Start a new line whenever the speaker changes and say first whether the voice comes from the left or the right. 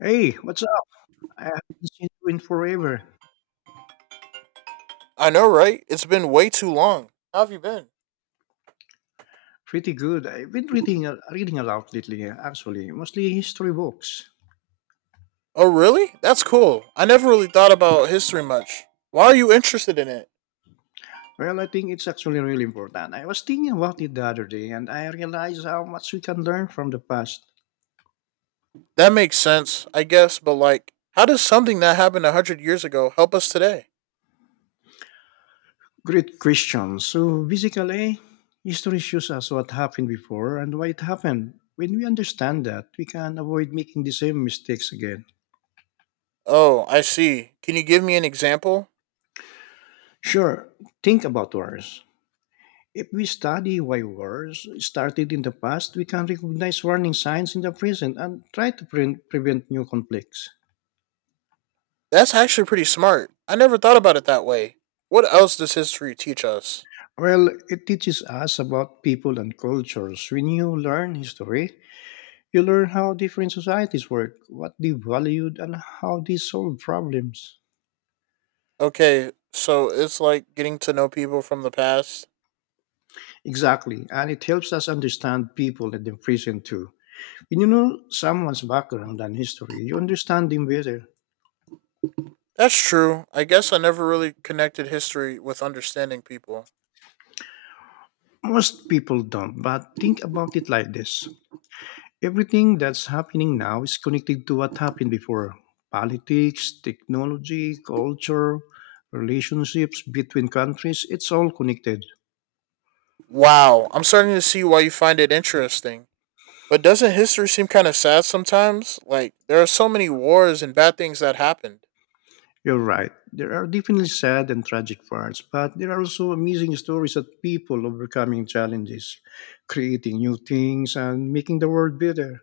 left: Hey, what's up? I haven't seen you in forever.
right: I know, right? It's been way too long. How have you been?
left: Pretty good. I've been reading a lot lately, actually, mostly history books.
right: Oh, really? That's cool. I never really thought about history much. Why are you interested in it?
left: Well, I think it's actually really important. I was thinking about it the other day, and I realized how much we can learn from the past.
right: That makes sense, I guess, but like, how does something that happened 100 years ago help us today?
left: Great question. So basically, history shows us what happened before and why it happened. When we understand that, we can avoid making the same mistakes again.
right: Oh, I see. Can you give me an example?
left: Sure, think about wars. If we study why wars started in the past, we can recognize warning signs in the present and try to prevent new conflicts.
right: That's actually pretty smart. I never thought about it that way. What else does history teach us?
left: Well, it teaches us about people and cultures. When you learn history, you learn how different societies work, what they valued, and how they solve problems.
right: Okay, so it's like getting to know people from the past.
left: Exactly, and it helps us understand people in the present too. When you know someone's background and history, you understand them better.
right: That's true. I guess I never really connected history with understanding people.
left: Most people don't, but think about it like this. Everything that's happening now is connected to what happened before: politics, technology, culture, relationships between countries. It's all connected.
right: Wow, I'm starting to see why you find it interesting. But doesn't history seem kind of sad sometimes? Like, there are so many wars and bad things that happened.
left: You're right. There are definitely sad and tragic parts, but there are also amazing stories of people overcoming challenges, creating new things, and making the world better.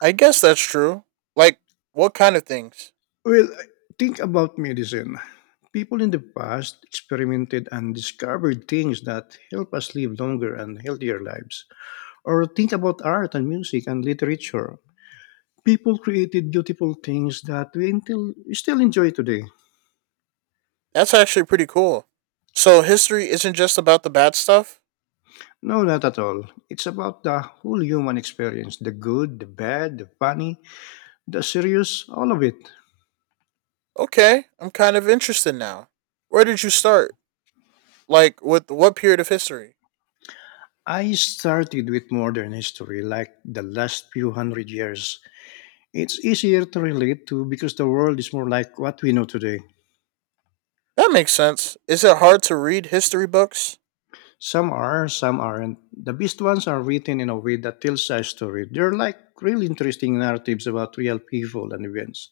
right: I guess that's true. Like, what kind of things?
left: Well, think about medicine. People in the past experimented and discovered things that help us live longer and healthier lives. Or think about art and music and literature. People created beautiful things that we still enjoy today.
right: That's actually pretty cool. So, history isn't just about the bad stuff?
left: No, not at all. It's about the whole human experience: the good, the bad, the funny, the serious, all of it.
right: Okay, I'm kind of interested now. Where did you start? Like, with what period of history?
left: I started with modern history, like the last few hundred years. It's easier to relate to because the world is more like what we know today.
right: That makes sense. Is it hard to read history books?
left: Some are, some aren't. The best ones are written in a way that tells a story. They're like really interesting narratives about real people and events.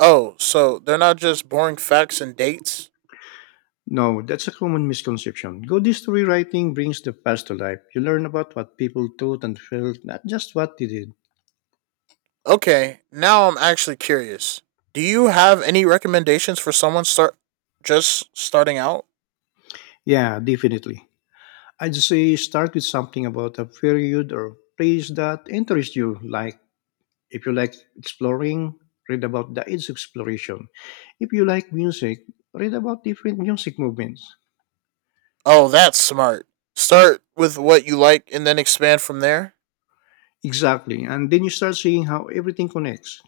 right: Oh, so they're not just boring facts and dates?
left: No, that's a common misconception. Good history writing brings the past to life. You learn about what people thought and felt, not just what they did.
right: Okay, now I'm actually curious. Do you have any recommendations for someone start just starting out?
left: Yeah, definitely. I'd say start with something about a period or place that interests you. Like, if you like exploring, read about the age of exploration. If you like music, read about different music movements.
right: Oh, that's smart. Start with what you like and then expand from there.
left: Exactly. And then you start seeing how everything connects.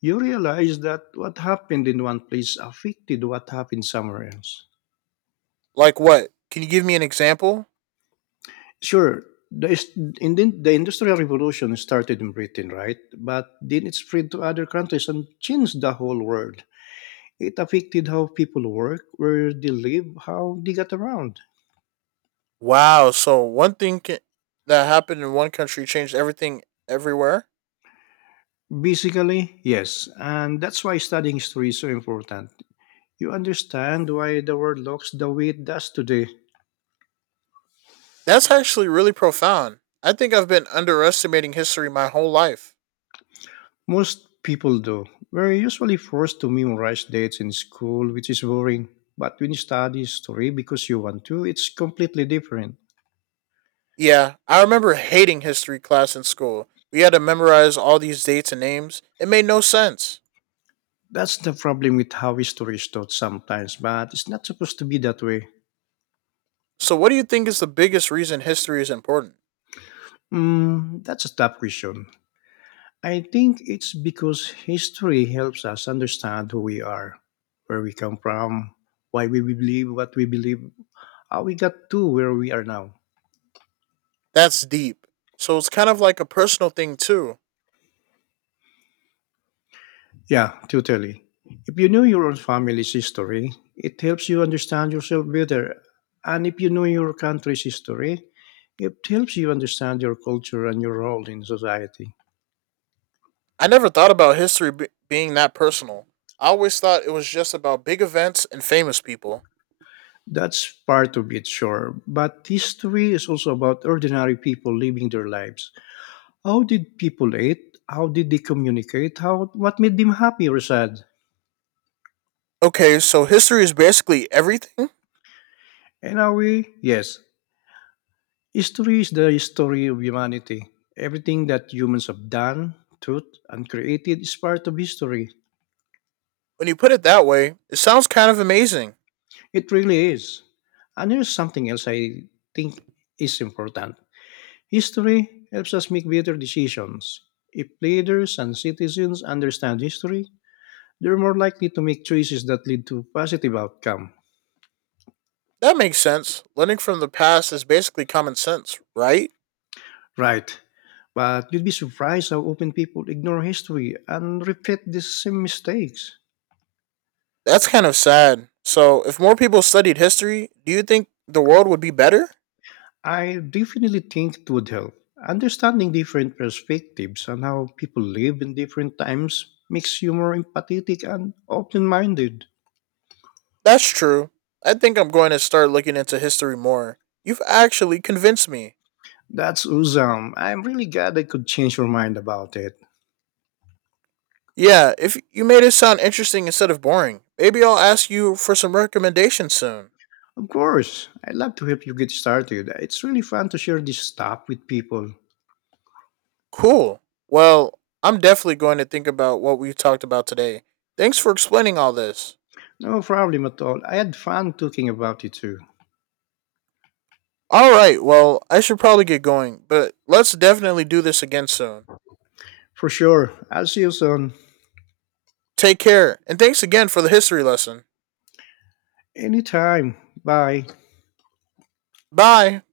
left: You realize that what happened in one place affected what happened somewhere else.
right: Like what? Can you give me an example?
left: Sure, the, is- in the Industrial Revolution started in Britain, right? But then it spread to other countries and changed the whole world. It affected how people work, where they live, how they get around.
right: Wow, so one thing ca that happened in one country changed everything everywhere?
left: Basically, yes. And that's why studying history is so important. You understand why the world looks the way it does today.
right: That's actually really profound. I think I've been underestimating history my whole life.
left: Most people do. We're usually forced to memorize dates in school, which is boring. But when you study history because you want to, it's completely different.
right: Yeah, I remember hating history class in school. We had to memorize all these dates and names. It made no sense.
left: That's the problem with how history is taught sometimes, but it's not supposed to be that way.
right: So, what do you think is the biggest reason history is important?
left: Mm, that's a tough question. I think it's because history helps us understand who we are, where we come from, why we believe what we believe, how we got to where we are now.
right: That's deep. So, it's kind of like a personal thing, too.
left: Yeah, totally. If you know your own family's history, it helps you understand yourself better. And if you know your country's history, it helps you understand your culture and your role in society.
right: I never thought about being that personal. I always thought it was just about big events and famous people.
left: That's part of it, sure. But history is also about ordinary people living their lives. How did people eat? How did they communicate? How, what made them happy or sad?
right: Okay, so history is basically everything?
left: And are we? Yes. History is the story of humanity. Everything that humans have done, thought, and created is part of history.
right: When you put it that way, it sounds kind of amazing.
left: It really is. And here's something else I think is important. History helps us make better decisions. If leaders and citizens understand history, they're more likely to make choices that lead to positive outcome.
right: That makes sense. Learning from the past is basically common sense, right?
left: Right. But you'd be surprised how often people ignore history and repeat the same mistakes.
right: That's kind of sad. So, if more people studied history, do you think the world would be better?
left: I definitely think it would help. Understanding different perspectives and how people live in different times makes you more empathetic and open minded.
right: That's true. I think I'm going to start looking into history more. You've actually convinced me.
left: That's awesome. I'm really glad I could change your mind about it.
right: Yeah, if you made it sound interesting instead of boring, maybe I'll ask you for some recommendations soon.
left: Of course, I'd love to help you get started. It's really fun to share this stuff with people.
right: Cool. Well, I'm definitely going to think about what we talked about today. Thanks for explaining all this.
left: No problem at all. I had fun talking about it too.
right: All right, well, I should probably get going, but let's definitely do this again soon.
left: For sure. I'll see you soon.
right: Take care, and thanks again for the history lesson.
left: Anytime. Bye.
right: Bye.